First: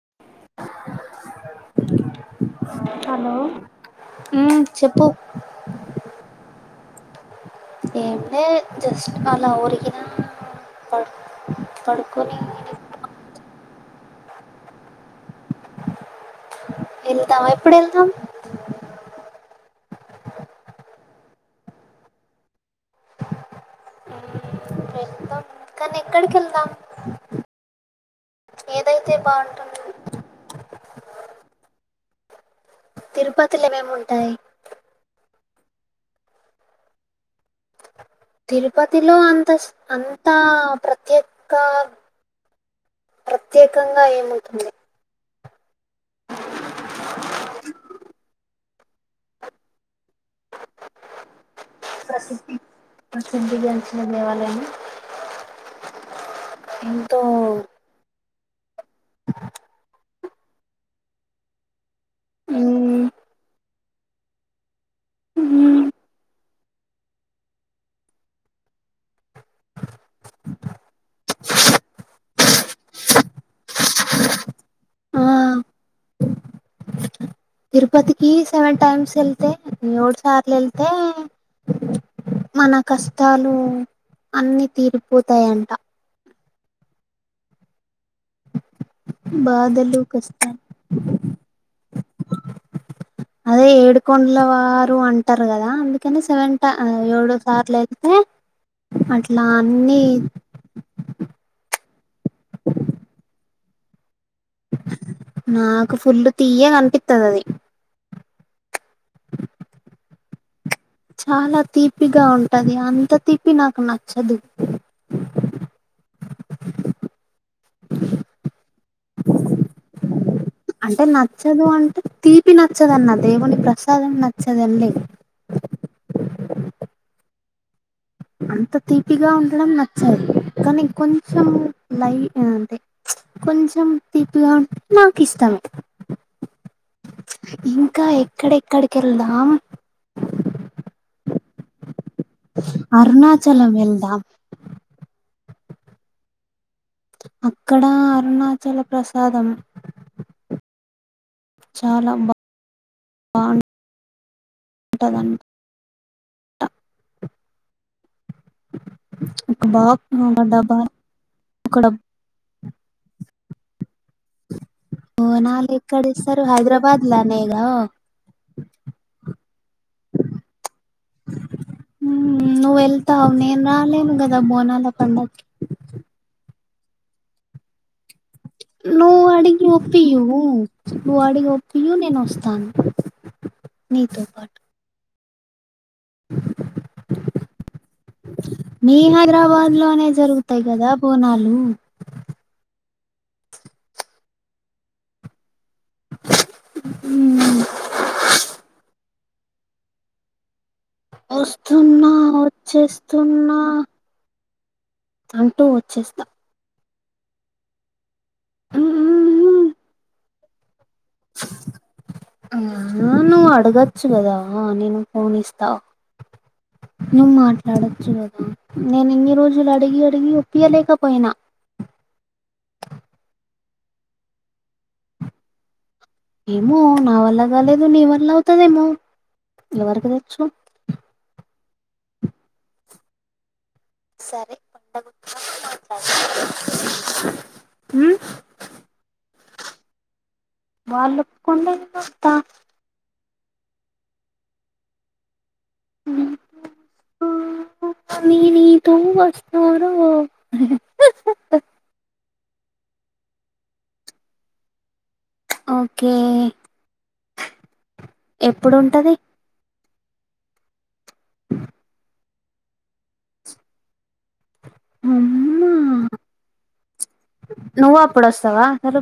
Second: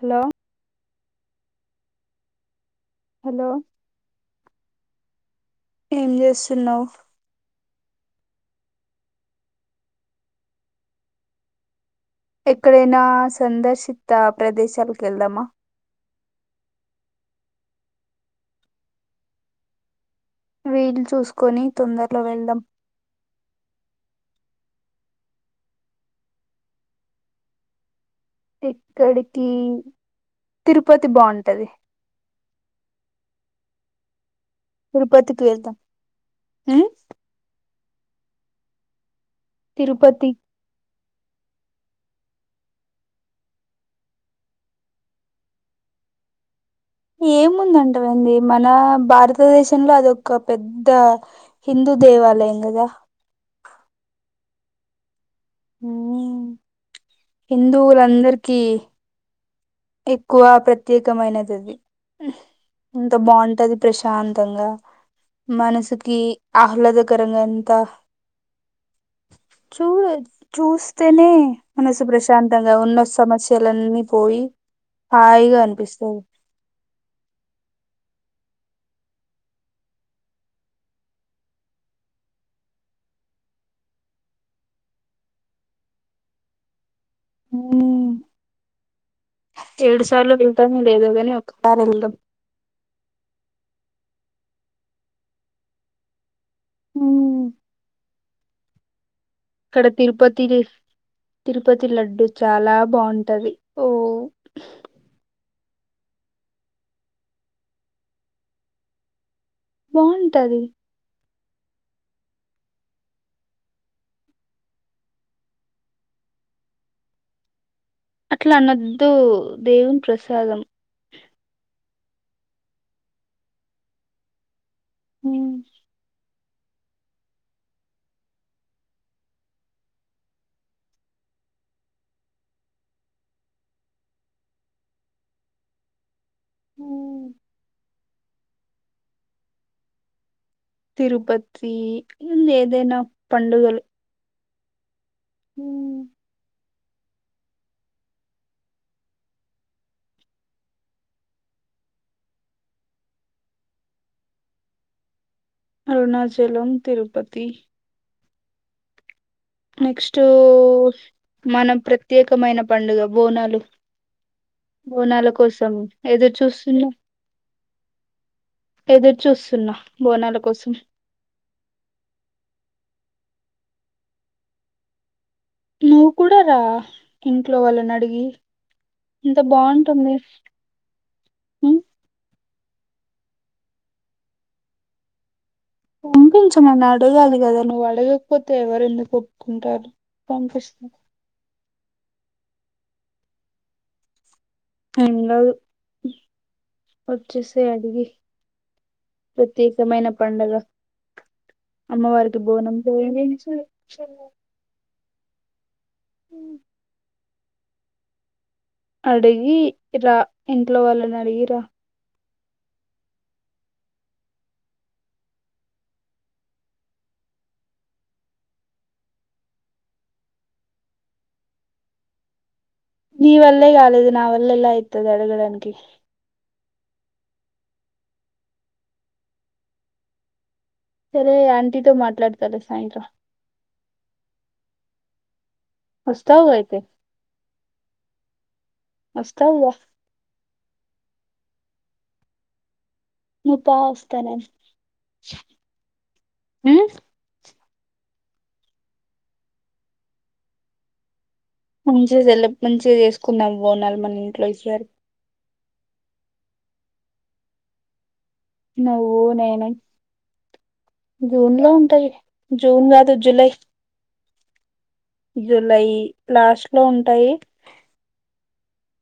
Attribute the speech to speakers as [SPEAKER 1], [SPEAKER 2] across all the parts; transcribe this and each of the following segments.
[SPEAKER 1] Hello
[SPEAKER 2] [inaudible] hello ఉమ్ చెప్పు
[SPEAKER 1] ఏం చేస్తున్నావ్
[SPEAKER 2] ఏమ్ లే జస్ట్ అలా ఉరికిిన పడు పడు
[SPEAKER 1] ఏక్కడైనా సందర్శి దా ప్రదేశాలకు వెళ్దామా
[SPEAKER 2] వెళ్దాం ఎప్పుడు వెళ్దాం
[SPEAKER 1] వీలు చూసుకొని తొందరలో వెళ్దాం
[SPEAKER 2] మ్మ్, వెళ్దాం కానీ ఎక్కడికి వెళ్దాం ఏదైతే
[SPEAKER 1] ఏక్కడికి
[SPEAKER 2] బాగుంటుంది
[SPEAKER 1] తిరుపతి బాగుంటది
[SPEAKER 2] తిరుపతిలో ఏమేముంటాయియ్
[SPEAKER 1] తిరుపతికి వెళదాం ఉమ్
[SPEAKER 2] తిరుపతిలో అం స్
[SPEAKER 1] తిరుపతి
[SPEAKER 2] అంతా ప్రత్యేక ఇకా ప్రత్యేకంగా ఏముటుంది
[SPEAKER 1] ఏముంది అంటావేంది మనా భారతదేశంలో అదొ ఒక పెద్ద హిందూ దేవాలయం గదా
[SPEAKER 2] ఉండే వాళ్ళని
[SPEAKER 1] ఉమ్
[SPEAKER 2] ఇ
[SPEAKER 1] హిందువులందరికీ ఎక్కువ ప్రత్యేకమైనదది
[SPEAKER 2] మ్మ్.
[SPEAKER 1] ఎంత బావుంటది ప్రశాంతంగా
[SPEAKER 2] మ్మ్.
[SPEAKER 1] మనసుకి ఆహ్లాద గర్లఅంతా చూడు అయితే చూస్తేనే మనసు ప్రశాంతంగా ఉన్న సమస్యలన్నీ పోయి
[SPEAKER 2] ఆ
[SPEAKER 1] హాయిగా అనిపిస్తుంది
[SPEAKER 2] తిరుపతికి సెవెన్ టైమ్స్ వెళ్తే ఏడు సార్లు వెళ్తే మన కష్టాలు అన్ని తీరిపోతాయంట
[SPEAKER 1] ఉమ్,
[SPEAKER 2] బాధలు
[SPEAKER 1] ఏడు సార్లు
[SPEAKER 2] కష్టాలు
[SPEAKER 1] వెళ్తానో లేదోగాని ఒక్కసారి వెళ్దాం
[SPEAKER 2] అదే ఏడుకొండల వారు అంటారు కదా అందుకని సెవెన్ ఆ ఏడు
[SPEAKER 1] ఉమ్,
[SPEAKER 2] సార్లు ఏళ్తే అట్ల
[SPEAKER 1] ఇక్కడ తిరుపతి తిరుపతి తి లడ్డు చాలా బాగుంటది ఓ
[SPEAKER 2] నాకు ఫుల్లు తీయ్యేగా అనిపిత్తదది
[SPEAKER 1] బావుంటది
[SPEAKER 2] చాలా తీపిగా ఉంటది అంత తీపి నాకు నచ్చదు
[SPEAKER 1] అట్లా అనద్దు దేవుని ప్రస
[SPEAKER 2] అంటే నచ్చదు అంటే తీపి నచ్చదన్న దేవుని ప్రసాందం నచ్చదంలే
[SPEAKER 1] ఉమ్,
[SPEAKER 2] అంత తీపిగా ఉండడం నచ్చదు కానీ కొంచెం లైట‌్ కొంచెం తీపిగా ఉంటే నాకు ఇష్టమే
[SPEAKER 1] ఉ
[SPEAKER 2] ఇంకా ఎక్కడెక్కడికి వెళ్దాం
[SPEAKER 1] తిరుపతి ఏదైనా
[SPEAKER 2] అరుణాచలం వెల్దా
[SPEAKER 1] ఉ
[SPEAKER 2] అక్కడ అరుణాచల ప్రసాదం చాలా బాగుంటుంది ఉంటదంట
[SPEAKER 1] అరుణాచలం తిరుపతి పతి
[SPEAKER 2] ఒక బాక్స్
[SPEAKER 1] నెక్స్ట్
[SPEAKER 2] ఒక డబ్బా ఒక
[SPEAKER 1] మనం
[SPEAKER 2] డబ్బా
[SPEAKER 1] ప్రత్యేకమైన పండుగ బోనాలు బోనాల
[SPEAKER 2] బోనాలు
[SPEAKER 1] కోసం
[SPEAKER 2] ఎక్కడ
[SPEAKER 1] ఎదురు
[SPEAKER 2] ఇస్తారు
[SPEAKER 1] చూస్తున్న
[SPEAKER 2] హైదరాబాద్ లనేగా
[SPEAKER 1] ఎదురు చూస్తు న్నా బోనాల కోసం
[SPEAKER 2] హ నువ్ వెళ్తావ నేను రాలేను గదా బోనాల పండకి
[SPEAKER 1] నువ్వు కూడా రా ఇంట్లో వాళ్లన అడిగి
[SPEAKER 2] నువ్వు
[SPEAKER 1] ఇంత
[SPEAKER 2] అడిగి
[SPEAKER 1] బాగుంటుంది
[SPEAKER 2] ఒప్పయూ నువ్ అడిగి
[SPEAKER 1] ఉమ్,
[SPEAKER 2] ఒప్పయూ నేను వస్తస్తాను నీతో పాటు
[SPEAKER 1] పంపించమని అడగాలి కదా నువ్వు అడగకపోతే ఎవరు
[SPEAKER 2] మీ
[SPEAKER 1] ఎందుకు
[SPEAKER 2] హైదరాబాద్
[SPEAKER 1] ఒప్పుకుంటారు
[SPEAKER 2] లోనే జరుగుతాయి
[SPEAKER 1] పంపిస్త
[SPEAKER 2] కదా బోనాలు
[SPEAKER 1] ఎ లేదు పచ్చిసై అడిగి ప్రత్యేకమైన పండుగ
[SPEAKER 2] వస్తున్నా
[SPEAKER 1] పోయించి
[SPEAKER 2] వచ్చేస్తున్నా అంటూ వచ్చేస్తా
[SPEAKER 1] అడిగి రా ఇంట్లో వాళ్లని అడిగి రా
[SPEAKER 2] అనా నువ్వు అడగచ్చు కదా నేను ఫోన్ ఇస్తా నువ్వు మాట్లాడొచ్చు కదా నేను ఇన్ని రోజులు అడిగి అడిగి ఒప్పీయలేకపోయినా
[SPEAKER 1] నీవల్లే కాలేదు నావల్ల ఎలా అయితుది అడగడానికి
[SPEAKER 2] ఏమో నా వల్ల కాలేదు నీ వల్ల అవుతదేమో ఎవరికు తెచ్చు
[SPEAKER 1] సరే ఆంటీతో మాట్లాడతాలే సాయంత్రం
[SPEAKER 2] సరే పండ
[SPEAKER 1] వస్తావుగా‌ అయితే తవ
[SPEAKER 2] వాళ్ళ ఒప్పుకుంటే నేను అత్త
[SPEAKER 1] నువ్వుపా వస్తున్నం ఊ
[SPEAKER 2] నేను నీతో వస్తారా
[SPEAKER 1] భోంచేసెల్లు మంచిగా జేసుకున్నాం బోనాలు మన ఇంట్లో ఈసారి
[SPEAKER 2] ఓకే ఎప్పుడుంటది
[SPEAKER 1] నువ్వు నేను జూన్ లో ఉంటాయి జూన్ గాదు జూలై
[SPEAKER 2] అమ్మా
[SPEAKER 1] జూలై లాస్ట్ లో ఉంటాయి
[SPEAKER 2] మరలా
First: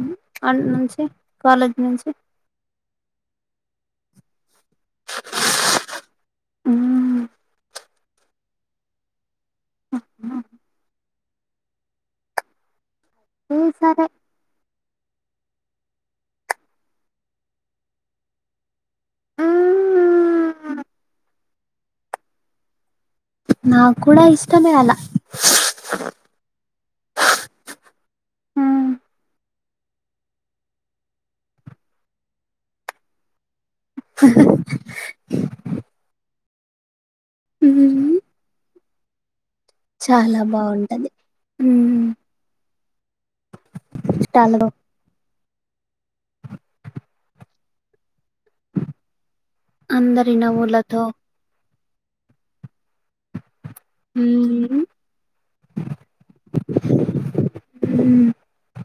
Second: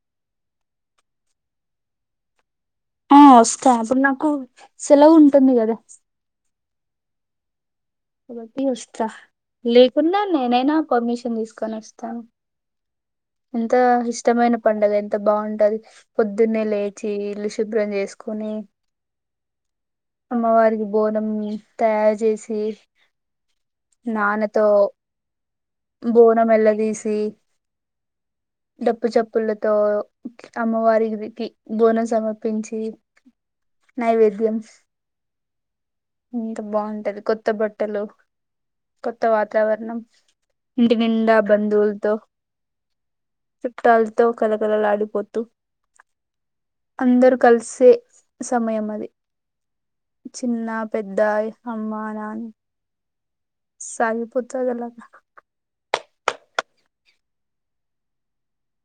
[SPEAKER 2] ఆడానుంచి కాలేజీ నుంచి
[SPEAKER 1] ఆ వస్తా అప్పుడు నాకు సెలవు ఉంటుంది గదా
[SPEAKER 2] ఊ
[SPEAKER 1] ఒకటి వస్తా లేకున్నా నేనైనా పర్మిషన్ తీసుకొని వస్తాను ఎంత
[SPEAKER 2] సరే
[SPEAKER 1] ఇష్టమైన పండగ ఎంత బాగుంటది పొద్దున్నే లేచి ఇల్లు శుభ్రం జేసుకొని
[SPEAKER 2] మ్మ్
[SPEAKER 1] అమ్మవారికి బోనం తయారు జేసి
[SPEAKER 2] నాకు కూడా
[SPEAKER 1] నాన్న తో
[SPEAKER 2] ఇష్టమే అలా
[SPEAKER 1] బోనమ్ యెల్లదీసి తీ
[SPEAKER 2] మ్మ్
[SPEAKER 1] డప్పుచె పూలతో అమ్మవారికి ది తీ బోనం సమర్పించి నైవేద్యం ఎంత బాగుంటది కొత్త బట్టలు కొత్తవారు వాతావరణం
[SPEAKER 2] చాలా
[SPEAKER 1] ఇంటి
[SPEAKER 2] బాగుంటది
[SPEAKER 1] నిండా
[SPEAKER 2] మ్మ్
[SPEAKER 1] బంధువులతో చుట్టాలతో
[SPEAKER 2] చుట్టాలతో
[SPEAKER 1] కళకళ లాడిపోతు అందరూ కలిసే సమయం అది
[SPEAKER 2] అందరి
[SPEAKER 1] చిన్న
[SPEAKER 2] నవ్వులతో
[SPEAKER 1] పెద్ద అమ్మ నాన్ సాగిపోతాదలాగా
[SPEAKER 2] అ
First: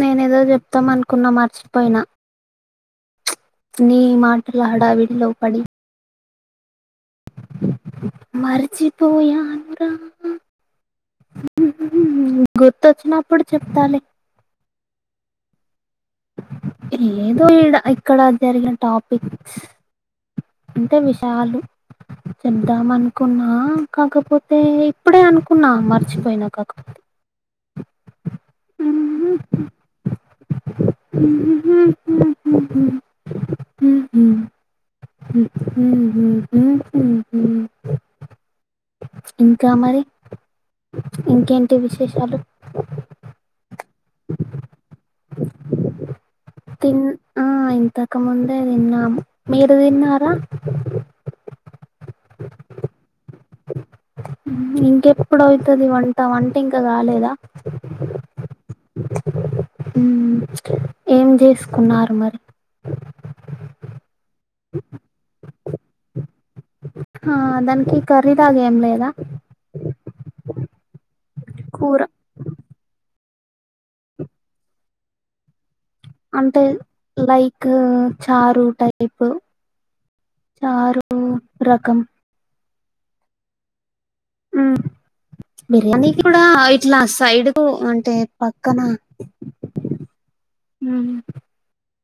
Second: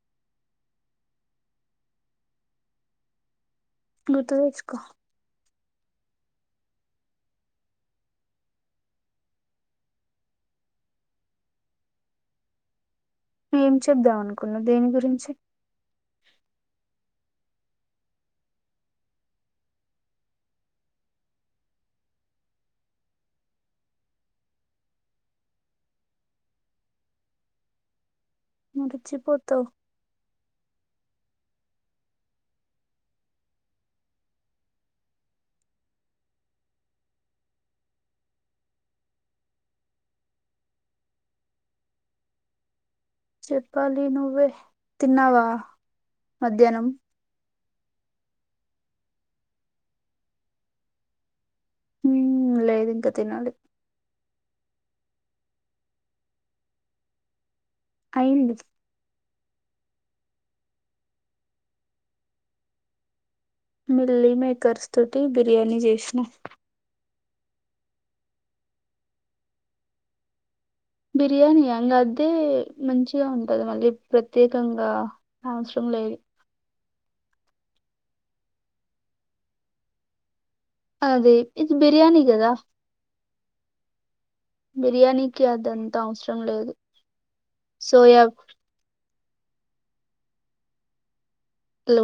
[SPEAKER 2] నేనేదో చెప్తాం అనుకున్నా మర్చిపోయినా నీ
[SPEAKER 1] గుర్తు
[SPEAKER 2] మాటల
[SPEAKER 1] తెచ్చుకో
[SPEAKER 2] హడావిడి లో పడి మర్చిపోయాను రా గుర్తు
[SPEAKER 1] ఏం చేద్దాం అనుకున్నావ్ దేని గురించి
[SPEAKER 2] ఏదో ఇడా ఇక్కడ జరిగిన టాపిక్స్ అంటే విషయాలు చెప్దాం అనుకున్నా కాకపోతే ఇప్పుడే అనుకున్నా మర్చిపోయినా కాకపోతే
[SPEAKER 1] మరిచిపోతావ్
[SPEAKER 2] హు హూ ఆ ఆ ఇంకా మరి ఇంకేంటి విశేషాలు
[SPEAKER 1] చెప్పాలి నువ్వే తిన్నావా మధ్యానం
[SPEAKER 2] అంతకముందే తినం మీర్ తిన్నారా
[SPEAKER 1] మ్మ్ లేదు ఇంకా తినాలి
[SPEAKER 2] ఇంకెప్పుడువుతది వంట వంట ఇంకా గాలేదా
[SPEAKER 1] అయింది
[SPEAKER 2] ఏం చేసుకున్నారు మరి
[SPEAKER 1] మిక్ మీల్ మేకర్స్ తోటి బిర్యానీ జేసిన
[SPEAKER 2] హా దానికి కర్రీలాగ ఏం లేదా
[SPEAKER 1] బిర్యానీ
[SPEAKER 2] కూర
[SPEAKER 1] ఎంగద్దే మంచి ఉంటది మళ్ళీ ప్రత్యేకంగా ఆవాస్
[SPEAKER 2] అంటే లైక్ చారు టైపు
[SPEAKER 1] అదీ ఇది బిర్యానీ గదా బిర్యానీకి అదంతా
[SPEAKER 2] బిర్యానీ
[SPEAKER 1] అవసరం
[SPEAKER 2] కూడా
[SPEAKER 1] లేదు
[SPEAKER 2] ఇట్లా సైడ్ కు అంటే
[SPEAKER 1] సోయా
[SPEAKER 2] పక్కన మ్మ్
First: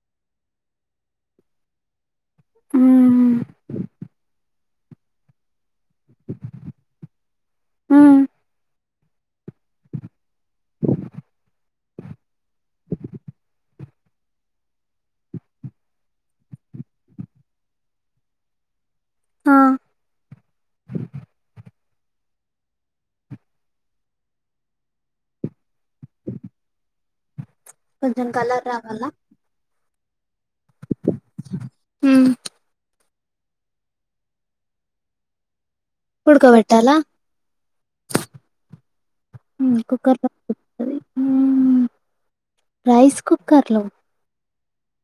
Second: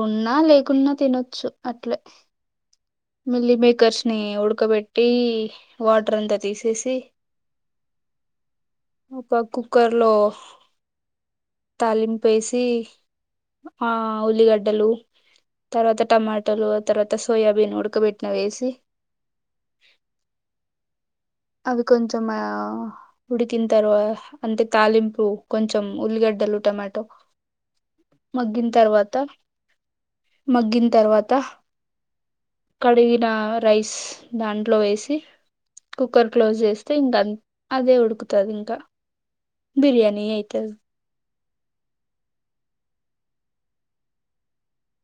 [SPEAKER 1] ఉన్న లేకున్నా తినొచ్చు అట్లే
[SPEAKER 2] మ్మ్
[SPEAKER 1] మిల్లి మేకర్స్ ని ఉడక బెట్ టీ వాటర్ అంతా తీసేసి
[SPEAKER 2] హ్మ
[SPEAKER 1] ఒక కుక్కర్ లో తాలింపు ఏసి ఆ ఉల్లిగడ్డలు తర్వాత టమాటలు ఆ తర్వాత సోయాబీన్ ఉడకబెట్టినవి వేసి
[SPEAKER 2] ఆ
[SPEAKER 1] అవి కొంచెం ఆ ఉడికిన తర్వా అంటే తాలింపు కొంచెం ఉల్లిగడ్డలు టమోటో
[SPEAKER 2] కొంచెం కలర్
[SPEAKER 1] మగ్గిన్
[SPEAKER 2] రావాలా
[SPEAKER 1] తర్వాత మగ్గిన్ తర్వాత
[SPEAKER 2] మ్మ్
[SPEAKER 1] కడిగి డా రైస్ దాంట్లో వేసి కుక్కర్ క్లోజ్ జేస్తే
[SPEAKER 2] ఉడకబెట్టాలా
[SPEAKER 1] ఇంక అదే ఉడుకుతది ఇంకా
[SPEAKER 2] మ్మ్ కుక్కర్
[SPEAKER 1] బిర్యానీ
[SPEAKER 2] లో
[SPEAKER 1] ఎయితది
[SPEAKER 2] ఉంటది మ్మ్ రైస్ కుక్కర్లో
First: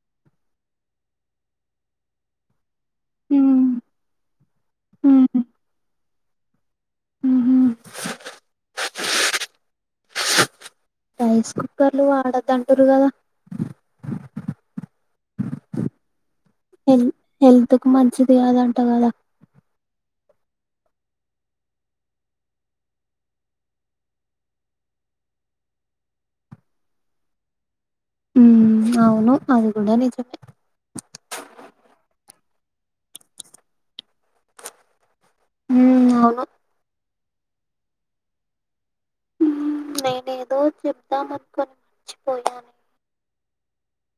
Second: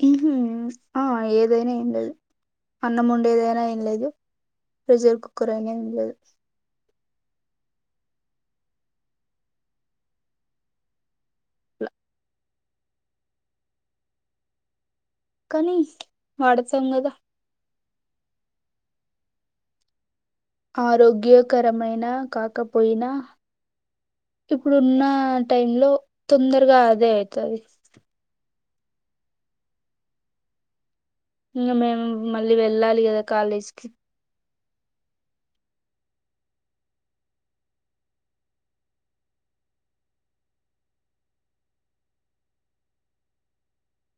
[SPEAKER 1] మ్మ్ ఆ ఏదైనా ఎం లేదు అన్నం వొండేదైనా
[SPEAKER 2] మ్మ్
[SPEAKER 1] ఏంలేదు విజిల్ కుక్కర్ అయినా ఎం లేదు
[SPEAKER 2] ఉహు రైస్
[SPEAKER 1] అట్లా
[SPEAKER 2] కుక్కర్లు వాడొద్దంటుర్రు కదా
[SPEAKER 1] కానీ వాడుతాం
[SPEAKER 2] హెల్
[SPEAKER 1] గదా
[SPEAKER 2] హెల్త్ మంచిది కాదంటవ్ కదా
[SPEAKER 1] ఆరోగ్యకరమైన కాకపోయినా ఇప్పుడున్న టైమ్ లో తొందరగా అదే అయితది
[SPEAKER 2] ఊ అవును అది కూడా నిజమే
[SPEAKER 1] ఇంగా మేము మళ్ళీ వెళ్ళాలి కదా కాలేజ్కి
[SPEAKER 2] హ్మ్ అవును నిను ఎదో చెప్పుదామానుకొని మర్చిపోయాను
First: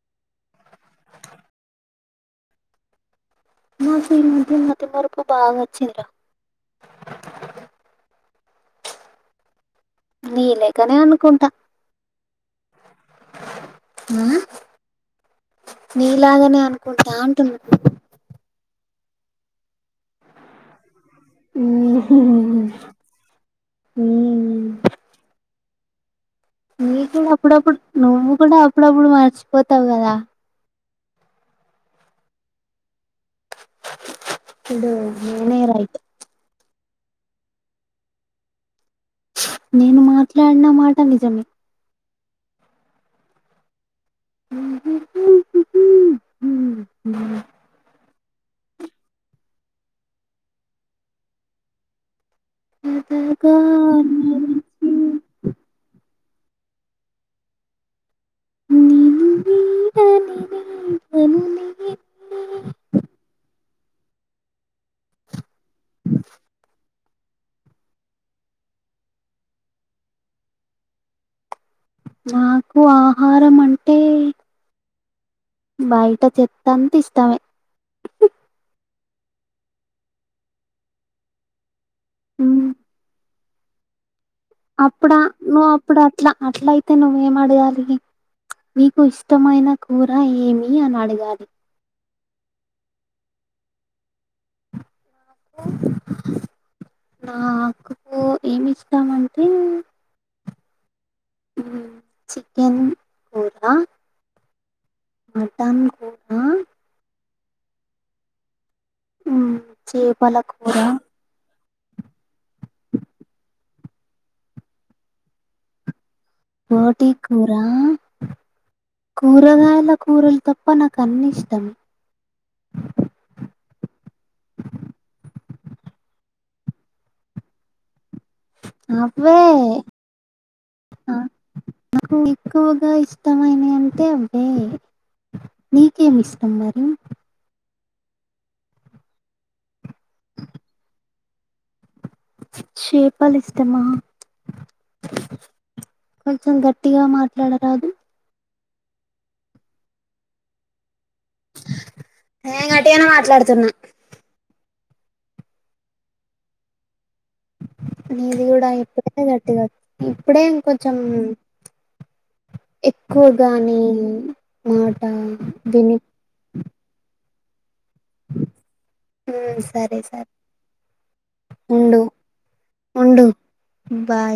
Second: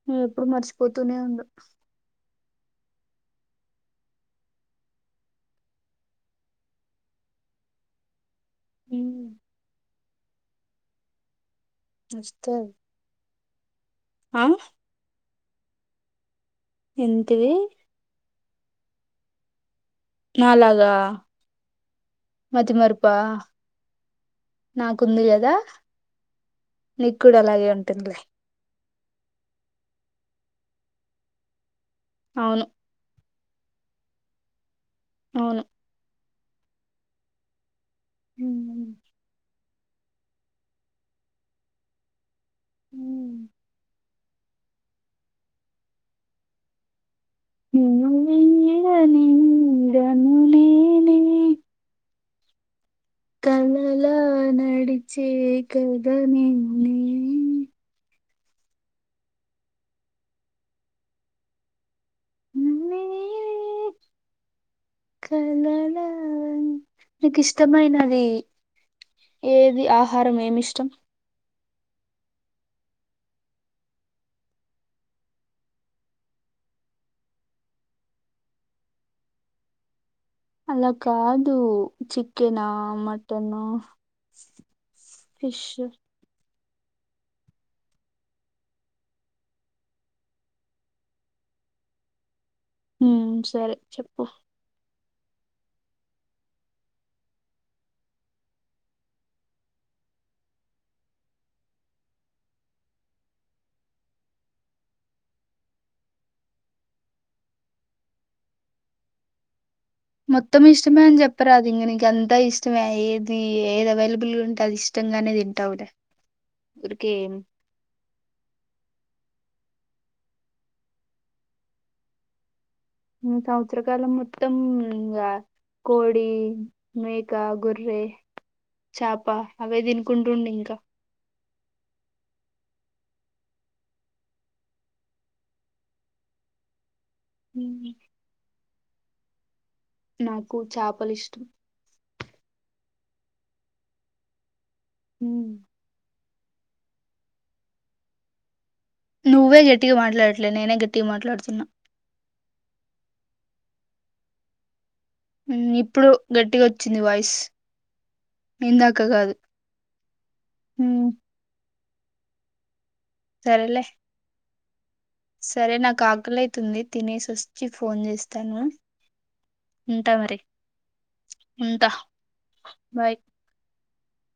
[SPEAKER 1] నువ్వు ఎప్పుడు మర్చిపోతూనే ఉండు
[SPEAKER 2] నాకు ఈమధ్య మతిమరుపు బాగా వచ్చింది రా
[SPEAKER 1] హ్మ్
[SPEAKER 2] ని లేకనే అనుకుంట
[SPEAKER 1] సిస్టర్ ఆ
[SPEAKER 2] ని లాగానే అనుకుంటా
[SPEAKER 1] ఏంటిది
[SPEAKER 2] అంటున్న
[SPEAKER 1] నాలాగా
[SPEAKER 2] హ్మ్.
[SPEAKER 1] మతిమరపా నాకు వుంది కదా
[SPEAKER 2] నీకు కూడా అప్పుడప్పుడు నువ్వు కూడా అప్పుడప్పుడు మర్చిపోతావు కదా
[SPEAKER 1] అవును
[SPEAKER 2] ఇడు నినే
[SPEAKER 1] అవును
[SPEAKER 2] రైట్
[SPEAKER 1] హ్మ్మ్
[SPEAKER 2] నిను మాట్లాడిన మాట నిజమే
[SPEAKER 1] హ్మ్
[SPEAKER 2] ఉహు హు హుహు హు హు హు
[SPEAKER 1] నిను వీడని నీడను నినే
[SPEAKER 2] కథగా
[SPEAKER 1] కలలో
[SPEAKER 2] నడిచి
[SPEAKER 1] నడిచే కద దనిన్ని
[SPEAKER 2] నిను వీడని నీడను నినే
[SPEAKER 1] మీమే కలలా నీకు ఇష్టమైనది ఏది ఆహారం ఏం ఇష్టం
[SPEAKER 2] మాకు ఆహారం అంటే బయట చెత్త అంత ఇష్టామే
[SPEAKER 1] అలా కాదు చికెన్ నా మట టెన్ హా
[SPEAKER 2] అప్పుడ ను అప్పుడు అట్లా అట్లా అయి అయితే నువ్వేం అడగాలి నీకు ఇష్టమైన కూర ఏమి అని అడగాలి
[SPEAKER 1] ఊ సరే చెప్పు
[SPEAKER 2] నాకు నాకూ ఏమి ఇష్టమంటే చికెన్ కూరా మటన్ కూడా ఉ
[SPEAKER 1] మొత్తం ఇష్టమే అని చెప్పరాదు ఇంగ నీకు అంత ఇష్ట ఇష్టమే ఏది ఏది అవైలబుల్గా ఉంటే అది ఇష్టంగానే తింటావుడ
[SPEAKER 2] బోటీ కూరా కూరగాయల కూరలు తప్ప నాకు అన్నీ ఇష్టం
[SPEAKER 1] సంవత్సరకాలం మొత్తం ఇంగ కోడి మేక గొర్రె చాప
[SPEAKER 2] అవే
[SPEAKER 1] అవే తినుకుంటుండు ఇంక
[SPEAKER 2] ఆ నాకు ఎక్కువగా ఇష్టమైనవి అంటే అవే మీకేమి ఇష్టం మరి
[SPEAKER 1] ఉ నాకు చాపలు ఇష్టం
[SPEAKER 2] చేపలు ఇష్టమా
[SPEAKER 1] హ్మ
[SPEAKER 2] కొంచెం గట్టిగా మాట్లాడరాదు
[SPEAKER 1] నువ్వే గట్టిగ మాట్లాడట్లేదు నేనే గట్టి
[SPEAKER 2] నేను గట్టిగనే మాట్లాడుతుంది
[SPEAKER 1] హ్మ ఇప్పుడు గట్టిగ వచ్చింది వాయిస్
[SPEAKER 2] నీది కూడా
[SPEAKER 1] ఇందాక
[SPEAKER 2] ఇప్పుడే
[SPEAKER 1] కాదు
[SPEAKER 2] గట్టిగా వచ్చింది ఇప్పుడే కొంచెం
[SPEAKER 1] హ్మ్
[SPEAKER 2] ఎక్కువగానీ
[SPEAKER 1] సరేలే
[SPEAKER 2] ఆ
[SPEAKER 1] సరే నాకు ఆకలైతుంది తినేసి వస్త్ వచ్చి ఫోన్ చేస్తాను
[SPEAKER 2] ఉమ్, సరే
[SPEAKER 1] ఉంటా
[SPEAKER 2] సరే
[SPEAKER 1] మరి ఉంటా
[SPEAKER 2] ఉండు
[SPEAKER 1] బాయ్
[SPEAKER 2] ఉండు బాయ్